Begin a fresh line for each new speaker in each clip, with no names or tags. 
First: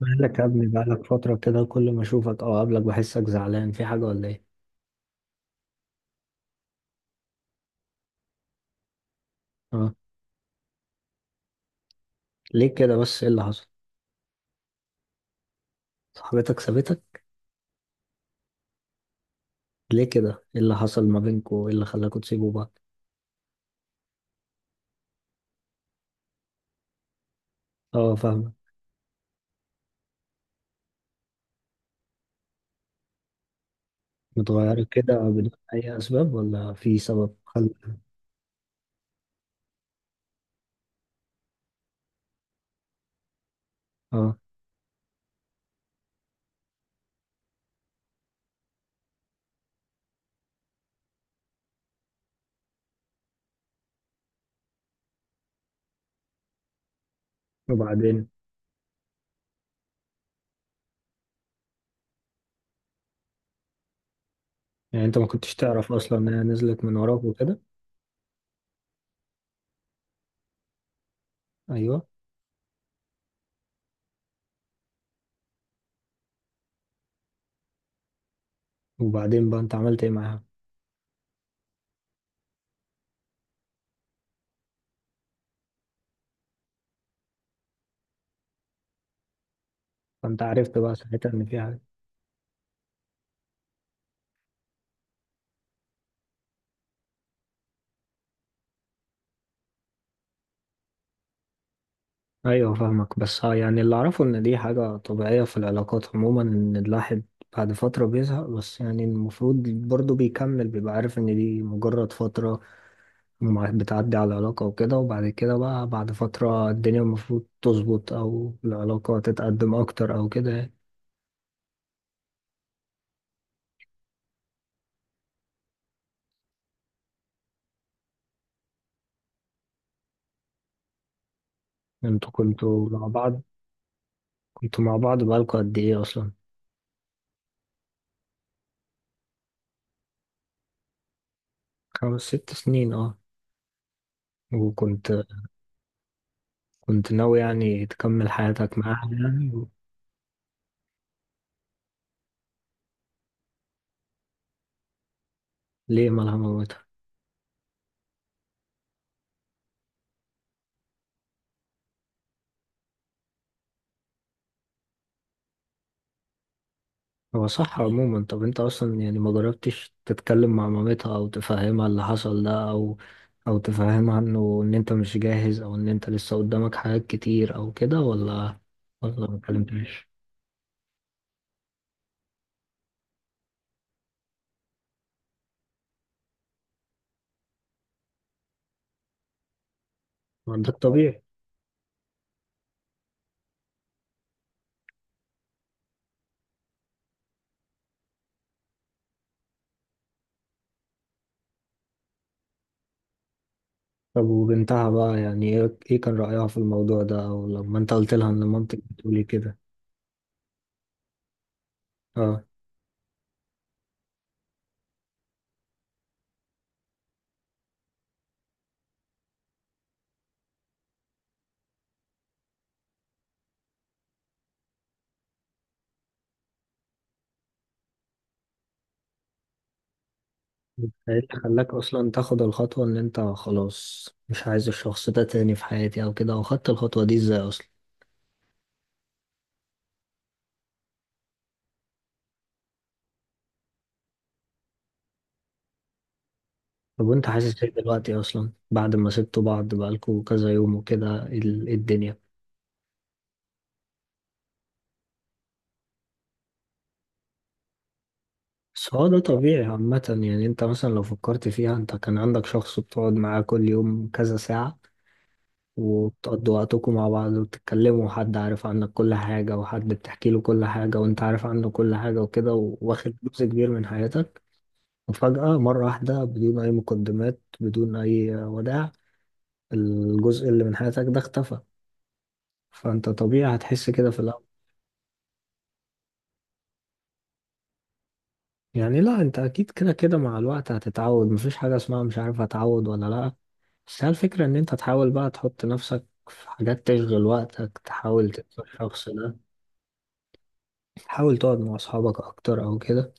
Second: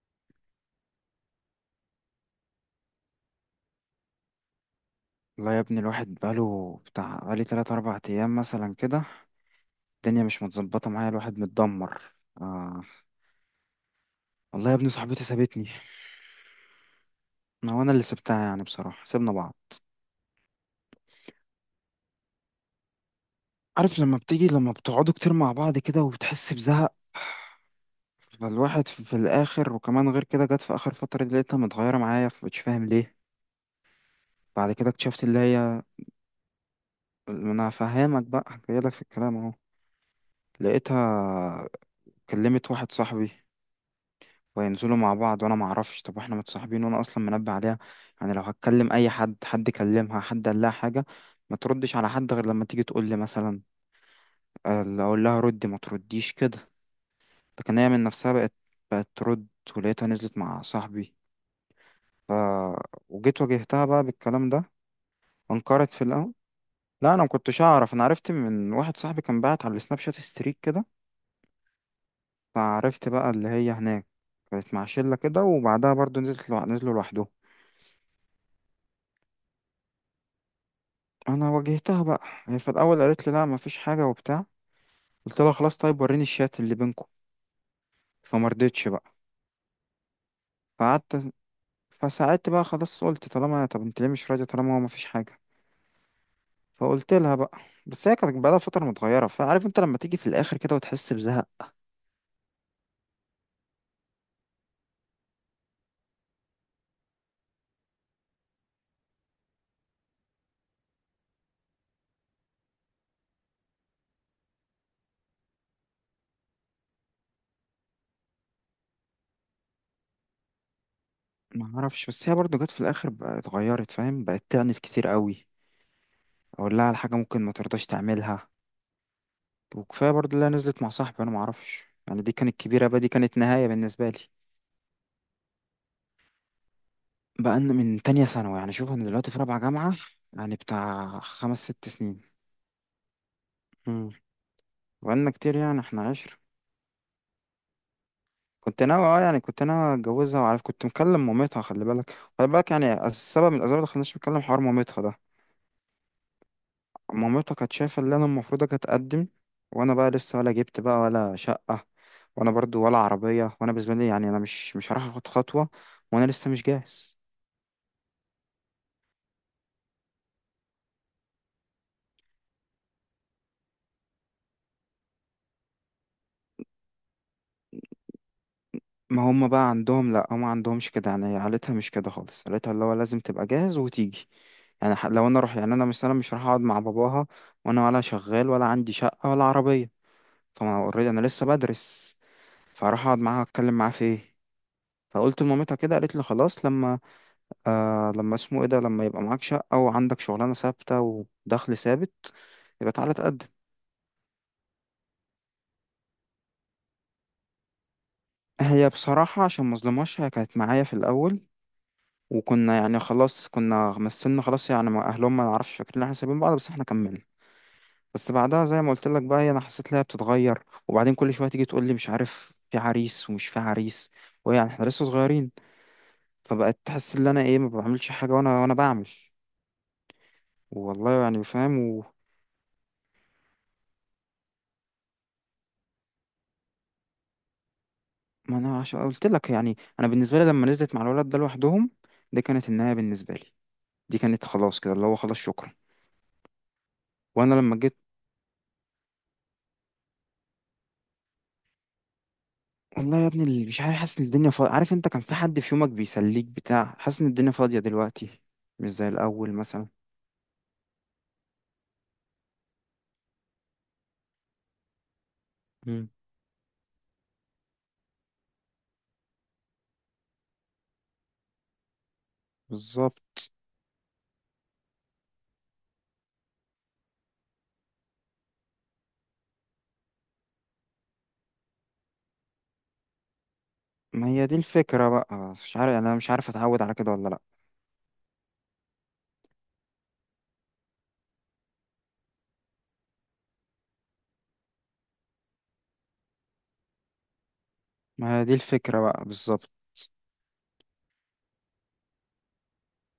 مالك يا ابني؟ بقالك فترة كده كل ما اشوفك او اقابلك بحسك زعلان، في حاجة ولا ايه؟
والله يا ابني الواحد بقاله بتاع بقالي 3 4 أيام مثلا كده.
اه.
الدنيا مش متظبطة معايا، الواحد متدمر.
ليه
آه.
كده بس؟ ايه اللي حصل؟
والله يا ابني صاحبتي سابتني.
صاحبتك سابتك؟
ما هو أنا اللي سبتها، يعني بصراحة سيبنا بعض.
ليه كده؟ ايه اللي حصل ما بينكوا؟ ايه اللي خلاكوا تسيبوا بعض؟
عارف لما بتيجي، لما بتقعدوا كتير مع بعض كده وبتحس بزهق،
اه، فاهمك.
فالواحد في الآخر. وكمان غير كده جت في آخر فترة دي لقيتها متغيرة معايا، فمش فاهم ليه. بعد
متغيرة
كده
كده
اكتشفت اللي
بدون
هي،
اي اسباب، ولا في سبب
ما أنا فهمك بقى جايلك في الكلام أهو. لقيتها كلمت واحد صاحبي
اه
وينزلوا مع بعض وانا ما اعرفش. طب واحنا متصاحبين وانا اصلا منبه عليها يعني لو هتكلم اي حد، حد كلمها، حد قال لها حاجه، ما تردش على حد غير لما تيجي تقول لي مثلا. اللي اقول لها ردي ما ترديش كده، لكن هي من
وبعدين.
نفسها بقت، بقت ترد. ولقيتها نزلت مع صاحبي. ف... وجيت واجهتها بقى بالكلام ده.
يعني انت ما كنتش
انكرت
تعرف
في
اصلا ان
الاول.
هي نزلت من
لا، انا
وراك
ما
وكده؟
كنتش اعرف. انا عرفت من واحد صاحبي كان بعت على السناب شات ستريك كده.
ايوه.
فعرفت بقى اللي هي هناك كانت مع شله كده، وبعدها برضو نزلت نزلوا لوحدهم.
وبعدين بقى انت عملت ايه معاها؟
انا واجهتها بقى. هي في الاول قالت لي لا مفيش حاجه وبتاع. قلت لها خلاص، طيب، وريني الشات اللي بينكم. فما رضتش بقى.
فانت عرفت بقى ساعتها
فقعدت،
ان في حاجة.
فساعدت بقى، خلاص قلت، طالما، طب انت ليه مش راضيه طالما هو مفيش حاجه؟ فقلت لها بقى. بس هي كانت بقالها فتره متغيره، فعارف انت لما تيجي في الاخر كده وتحس بزهق.
ايوه فاهمك. بس ها، يعني اللي اعرفه ان دي حاجة طبيعية في العلاقات عموما، ان الواحد بعد فترة بيزهق، بس يعني المفروض برضه بيكمل، بيبقى عارف ان دي مجرد فترة بتعدي على العلاقة وكده، وبعد كده بقى بعد فترة الدنيا المفروض تظبط او العلاقة تتقدم اكتر او كده يعني.
ما اعرفش، بس هي برضو جت في الاخر بقى اتغيرت، فاهم، بقت تعنت كتير قوي. اقول لها على حاجه ممكن ما ترضاش تعملها. وكفايه برضو اللي هي نزلت مع صاحبي انا ما اعرفش. يعني
انتوا
دي كانت كبيره
كنتوا
بقى،
مع
دي كانت
بعض،
نهايه بالنسبه لي.
بقالكوا قد ايه اصلا؟
بقى إن من تانية ثانوي. يعني شوف، انا دلوقتي في رابعة جامعة، يعني بتاع خمس ست
خمس
سنين
ست سنين اه.
امم
وكنت
بقالنا كتير يعني، احنا عشر.
كنت ناوي يعني تكمل حياتك
كنت ناوي،
معاها
اه يعني كنت
يعني؟
ناوي اتجوزها، وعارف كنت مكلم مامتها. خلي بالك، خلي بالك، يعني السبب من الاسباب اللي خلانيش مكلم حوار مامتها ده.
ليه ملهمة؟
مامتها كانت شايفة اللي انا المفروض اتقدم، وانا بقى لسه ولا جبت بقى ولا شقة، وانا برضو ولا عربية. وانا بالنسبة لي يعني انا مش هروح اخد خطوة وانا لسه مش جاهز.
هو صح عموما. طب انت اصلا يعني ما جربتش تتكلم مع مامتها او تفهمها اللي حصل ده، او او تفهمها انه ان انت مش جاهز، او ان انت لسه قدامك حاجات كتير او كده، ولا
ما
ولا ما
هم بقى
اتكلمتش؟
عندهم، لا هم ما عندهمش كده يعني. عيلتها مش كده خالص، عيلتها اللي هو لازم تبقى جاهز وتيجي. يعني لو انا اروح، يعني انا مثلا مش هروح اقعد مع باباها وانا ولا شغال ولا عندي شقة ولا عربية.
ما ده
فانا اوريدي انا
الطبيعي.
لسه بدرس، فاروح اقعد معاها اتكلم معاها في ايه؟ فقلت لمامتها كده، قالت لي خلاص لما، آه لما اسمه ايه ده، لما يبقى معاك شقة وعندك شغلانة ثابتة ودخل ثابت يبقى تعالى تقدم.
طب وبنتها بقى يعني ايه، ايه كان رأيها في الموضوع ده، او لما انت قلت لها ان مامتك
هي
بتقولي
بصراحة
كده؟
عشان مظلمهاش هي كانت معايا في الأول.
اه.
وكنا يعني خلاص كنا مثلنا، خلاص يعني مع اهلهم، ما نعرفش فاكرين ان احنا سايبين بعض، بس احنا كملنا. بس بعدها زي ما قلت لك بقى، هي انا حسيت ان هي بتتغير، وبعدين كل شويه تيجي تقول لي مش عارف في عريس ومش في عريس، ويعني احنا لسه صغيرين. فبقت تحس ان انا ايه ما بعملش حاجه، وانا بعمل
ايه
والله
اللي
يعني
خلاك
فاهم
اصلا تاخد الخطوة ان انت خلاص مش عايز الشخص ده تاني في حياتي، او كده؟ او خدت الخطوة دي ازاي اصلا؟
ما انا عشان قلت لك يعني. انا بالنسبه لي لما نزلت مع الولد ده لوحدهم، دي كانت النهايه بالنسبه لي، دي كانت خلاص كده اللي هو خلاص شكرا.
طب وانت
وانا
حاسس ايه
لما جيت،
دلوقتي اصلا بعد ما سبتوا بعض بقالكوا كذا يوم وكده؟ الدنيا.
والله يا ابني اللي مش عارف، حاسس ان الدنيا فاضية. عارف انت كان في حد في يومك بيسليك بتاع حاسس ان الدنيا فاضية دلوقتي، مش
بس
زي
هو ده
الاول
طبيعي
مثلا.
عامة يعني. انت مثلا لو فكرت فيها، انت كان عندك شخص بتقعد معاه كل يوم كذا ساعة،
مم.
وبتقضوا وقتكم مع بعض، وبتتكلموا، وحد عارف عنك كل حاجة، وحد بتحكي له كل حاجة، وانت عارف عنه كل حاجة وكده، واخد
بالظبط.
جزء كبير من حياتك. وفجأة مرة واحدة بدون أي مقدمات، بدون أي وداع، الجزء اللي من حياتك ده اختفى. فانت طبيعي هتحس كده في
ما
الأول.
هي دي الفكرة بقى، مش عارف يعني انا مش عارف اتعود على كده ولا لا.
يعني لا، انت اكيد كده كده مع الوقت هتتعود. مفيش حاجة اسمها مش عارف هتعود ولا لا. بس هي الفكرة ان انت تحاول بقى تحط نفسك في حاجات تشغل وقتك، تحاول
ما هي دي
تنسى
الفكرة
الشخص
بقى
ده.
بالظبط.
حاول تقعد مع اصحابك اكتر او كده،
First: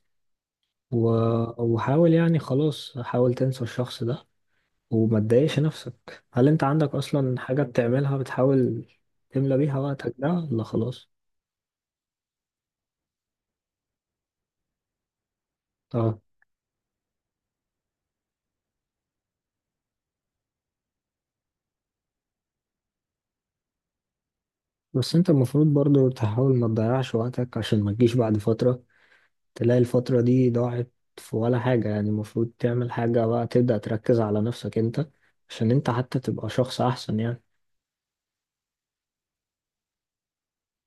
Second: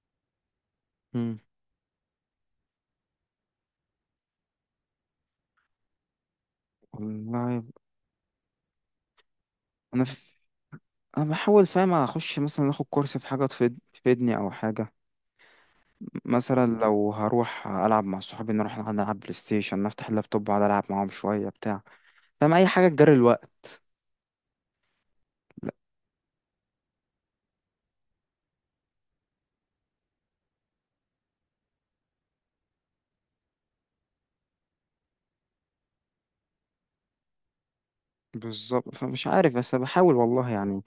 و...
مم.
وحاول يعني خلاص حاول تنسى الشخص ده، وما تضايقش نفسك. هل انت عندك اصلا حاجة
والله
بتعملها، بتحاول تملى بيها
انا
وقتك ده،
في...
ولا خلاص؟
انا بحاول فاهم، اخش مثلا اخد كورس في حاجة تفيدني او حاجة.
اه.
مثلا لو هروح العب مع صحابي، نروح نلعب بلاي ستيشن، نفتح اللابتوب اقعد العب معاهم شوية بتاع فاهم، اي حاجة تجري الوقت.
بس انت المفروض برضو تحاول ما تضيعش وقتك، عشان ما تجيش بعد فترة تلاقي الفترة دي ضاعت في ولا حاجة يعني. المفروض تعمل حاجة بقى، تبدأ تركز على نفسك انت، عشان انت حتى تبقى شخص أحسن يعني.
بالظبط، فمش عارف بس بحاول والله يعني.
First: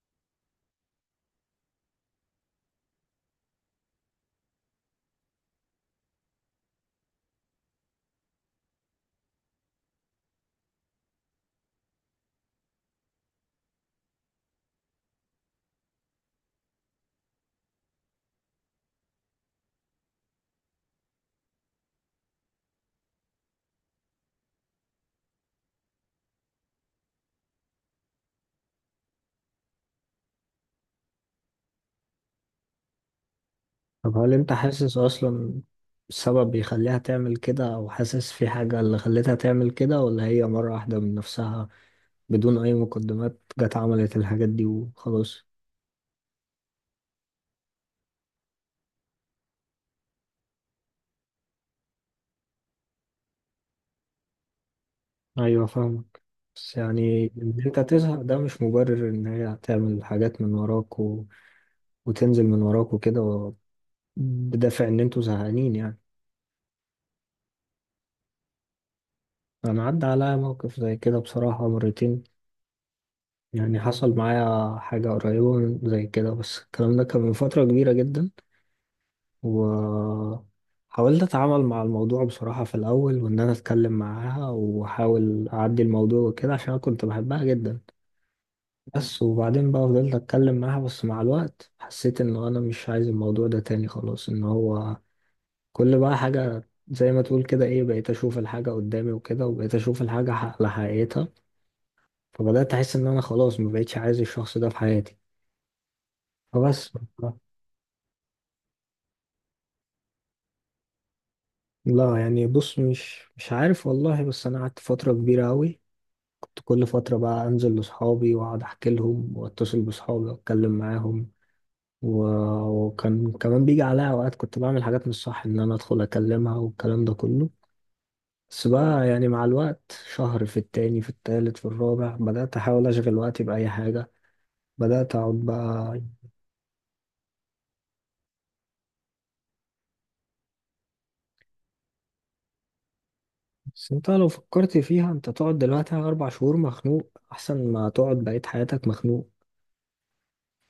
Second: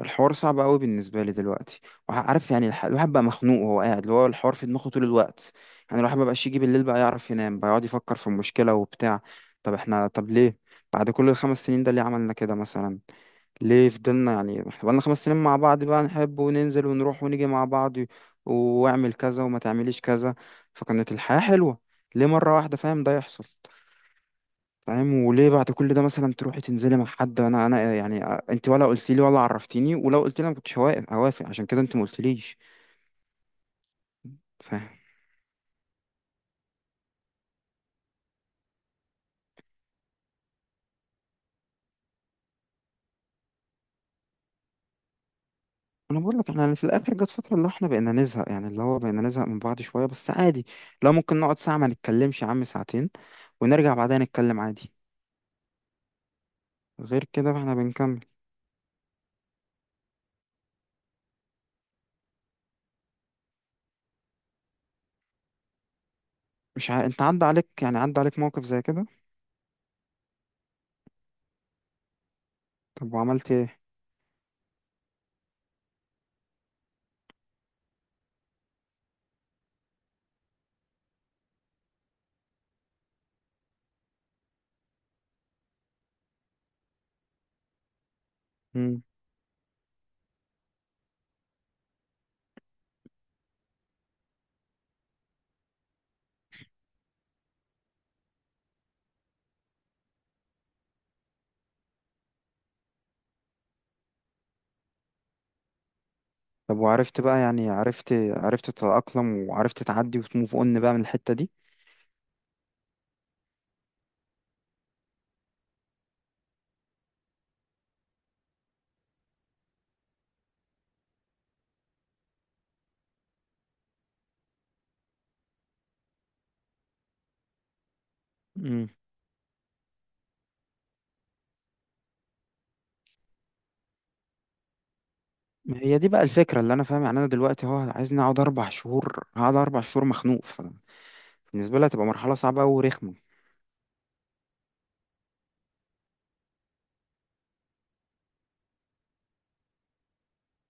الحوار صعب قوي بالنسبه لي دلوقتي، وعارف يعني الواحد بقى مخنوق وهو قاعد، اللي هو الحوار في دماغه طول الوقت. يعني الواحد مبقاش يجي بالليل بقى يعرف ينام، بقى يقعد يفكر في المشكله وبتاع. طب احنا، طب ليه بعد كل ال 5 سنين ده ليه عملنا كده مثلا؟ ليه فضلنا، يعني احنا بقالنا 5 سنين مع بعض بقى نحب وننزل ونروح ونيجي مع بعض واعمل كذا وما تعمليش كذا، فكانت الحياه حلوه. ليه مره واحده فاهم ده يحصل؟ فاهم، وليه بعد كل ده مثلا تروحي تنزلي مع حد؟ انا يعني انت ولا قلت لي ولا عرفتيني، ولو قلت لي انا ما كنتش هوافق، عشان كده انت ما قلتليش.
طب هل انت
فاهم.
حاسس أصلا السبب بيخليها تعمل كده، أو حاسس في حاجة اللي خلتها تعمل كده، ولا هي مرة واحدة من نفسها بدون أي مقدمات جت عملت الحاجات دي وخلاص؟
انا بقول لك احنا يعني في الاخر جت فتره اللي هو احنا بقينا نزهق، يعني اللي هو بقينا نزهق من بعض شويه بس عادي، لو ممكن نقعد ساعه ما نتكلمش يا عم، 2 ساعة، ونرجع بعدها نتكلم عادي.
أيوة فاهمك. بس
غير
يعني
كده
إن
احنا
أنت
بنكمل.
تزهق ده مش مبرر إن هي تعمل حاجات من وراك، وتنزل من وراك وكده، بدافع إن أنتوا زهقانين يعني.
مش ع... انت عدى عليك، يعني عدى عليك موقف زي كده؟
أنا عدى عليا موقف زي كده بصراحة مرتين.
طب وعملت ايه؟
يعني حصل معايا حاجة قريبة من زي كده، بس الكلام ده كان من فترة كبيرة جدا. وحاولت أتعامل مع الموضوع بصراحة في الأول، وإن أنا أتكلم معاها وأحاول أعدي الموضوع وكده، عشان أنا كنت بحبها جدا.
مم.
بس وبعدين بقى فضلت أتكلم معاها، بس مع الوقت حسيت إن أنا مش عايز الموضوع ده تاني خلاص، إن هو كل بقى حاجة زي ما تقول كده إيه، بقيت أشوف الحاجة قدامي وكده، وبقيت أشوف الحاجة على حقيقتها. فبدأت أحس إن أنا خلاص ما بقتش عايز الشخص ده في حياتي
طب
فبس.
وعرفت بقى، يعني عرفت، عرفت تتأقلم وعرفت تعدي وتموف اون بقى من الحته
لا يعني، بص، مش عارف والله. بس أنا قعدت فترة كبيرة أوي، كنت كل فترة بقى أنزل لأصحابي وأقعد أحكي لهم، وأتصل بأصحابي وأتكلم معاهم و... وكان كمان بيجي عليا أوقات كنت بعمل حاجات مش صح، إن أنا أدخل أكلمها والكلام ده كله. بس
دي؟
بقى يعني مع الوقت، شهر في التاني في التالت في الرابع، بدأت أحاول أشغل وقتي بأي حاجة، بدأت أقعد
ما هي
بقى.
دي بقى الفكرة اللي أنا فاهم. يعني أنا دلوقتي هو عايزني أقعد 4 شهور، هقعد 4 شهور مخنوق. فبالنسبة لي هتبقى مرحلة صعبة أوي ورخمة.
بس انت لو فكرت فيها، انت تقعد دلوقتي على 4 شهور مخنوق، احسن ما تقعد بقية حياتك مخنوق.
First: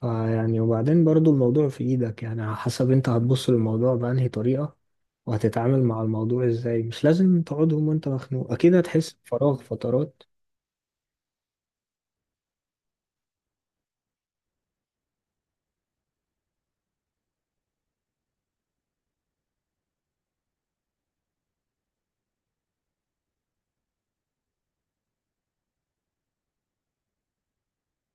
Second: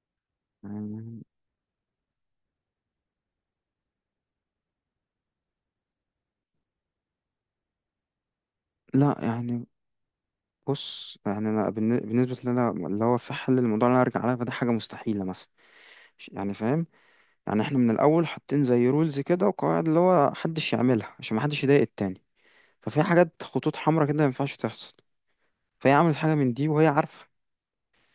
آه يعني. وبعدين
يعني-
برضو الموضوع في ايدك يعني، على حسب انت هتبص للموضوع بأنهي طريقة وهتتعامل مع الموضوع ازاي. مش لازم تقعدهم وانت مخنوق، اكيد هتحس
لا
بفراغ
يعني
فترات.
بص، يعني أنا بالنسبة لي أنا اللي هو في حل الموضوع اللي أنا أرجع لها، فده حاجة مستحيلة مثلا. يعني فاهم. يعني إحنا من الأول حاطين زي رولز كده وقواعد اللي هو محدش يعملها عشان محدش يضايق التاني. ففي حاجات خطوط حمراء كده ما ينفعش تحصل، فهي عملت حاجة من دي وهي عارفة.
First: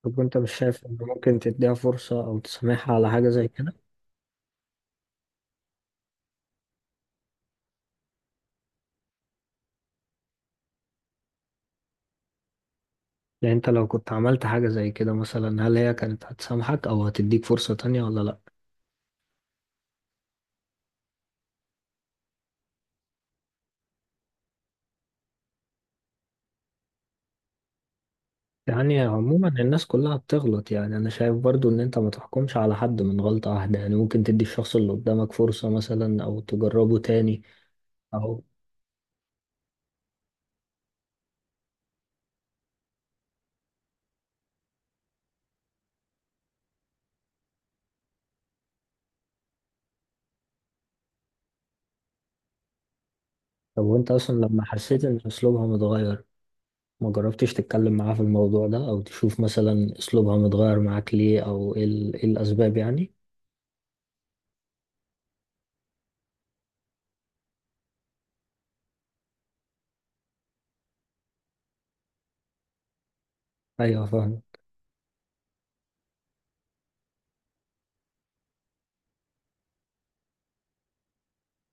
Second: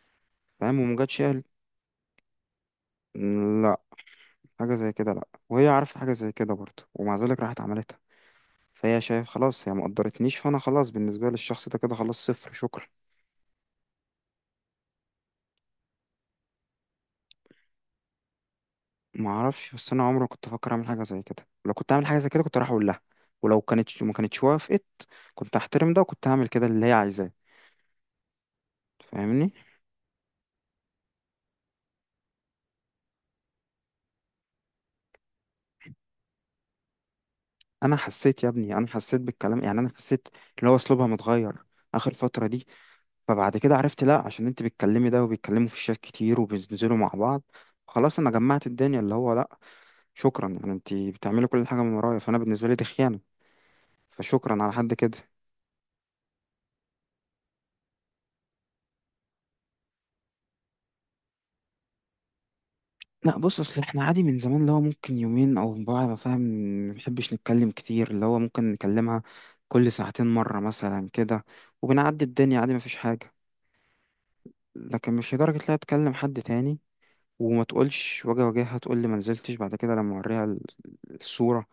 طب انت مش
فاهم
شايف ان
ومجتش
ممكن
قالت.
تديها فرصة او تسامحها على حاجة زي كده؟
لا، حاجة زي كده لا، وهي عارفة حاجة زي كده برضه ومع ذلك راحت عملت. فهي شايف، خلاص هي ما قدرتنيش، فانا خلاص بالنسبه للشخص ده كده خلاص، صفر، شكرا.
يعني انت لو كنت عملت حاجة زي كده مثلا، هل هي كانت هتسامحك او هتديك فرصة تانية ولا لا؟
ما اعرفش، بس انا عمري ما كنت افكر اعمل حاجه زي كده. لو كنت اعمل حاجه زي كده كنت راح اقول لها، ولو كانت ما كانتش وافقت كنت هحترم ده وكنت هعمل كده اللي هي عايزاه.
يعني عموما
فاهمني،
الناس كلها بتغلط يعني. انا شايف برضو ان انت ما تحكمش على حد من غلطة واحدة يعني، ممكن تدي الشخص اللي قدامك فرصة مثلا او تجربه تاني،
انا
او
حسيت يا ابني، انا حسيت بالكلام يعني، انا حسيت اللي هو اسلوبها متغير اخر فتره دي. فبعد كده عرفت، لا، عشان انت بتكلمي ده وبيتكلموا في الشات كتير وبينزلوا مع بعض. خلاص انا جمعت الدنيا اللي هو لا، شكرا، يعني انت بتعملي كل حاجه من ورايا، فانا بالنسبه لي دي خيانه.
طب وانت اصلا
فشكرا،
لما
على حد
حسيت ان
كده.
اسلوبها متغير، ما جربتش تتكلم معاه في الموضوع ده، او تشوف مثلا اسلوبها متغير معاك ليه، او ايه إيه الاسباب يعني؟
لا بص اصل احنا عادي من زمان اللي هو ممكن 2 يوم او بعد ما، فاهم، ما بنحبش نتكلم كتير، اللي هو ممكن نكلمها كل 2 ساعة مرة مثلا كده، وبنعدي الدنيا عادي مفيش حاجة.
ايوه فاهم.
لكن مش لدرجة لا تكلم حد تاني وما تقولش، واجي اواجهها تقول لي ما نزلتش، بعد كده لما اوريها الصورة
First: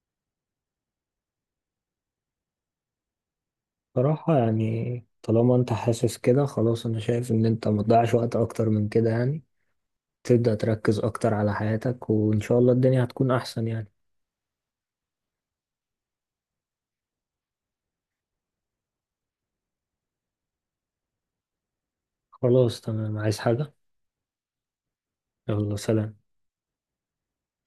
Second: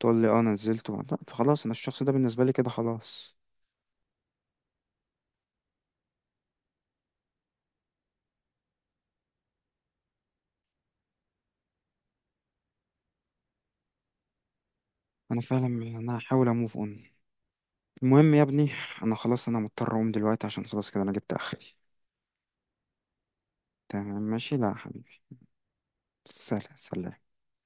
تقول لي اه أنا نزلت لا، فخلاص انا الشخص ده بالنسبة لي كده خلاص.
صراحة يعني طالما انت حاسس كده خلاص، انا شايف ان انت ما تضيعش وقت اكتر من كده يعني، تبدأ تركز اكتر على حياتك، وان شاء الله الدنيا هتكون احسن يعني.
انا فعلا انا هحاول اموف اون. المهم يا ابني، انا خلاص انا مضطر اقوم دلوقتي عشان خلاص كده انا جبت اخري.
خلاص تمام، عايز حاجة؟
تمام، ماشي، لا يا حبيبي،
يلا سلام.
سلام سلام.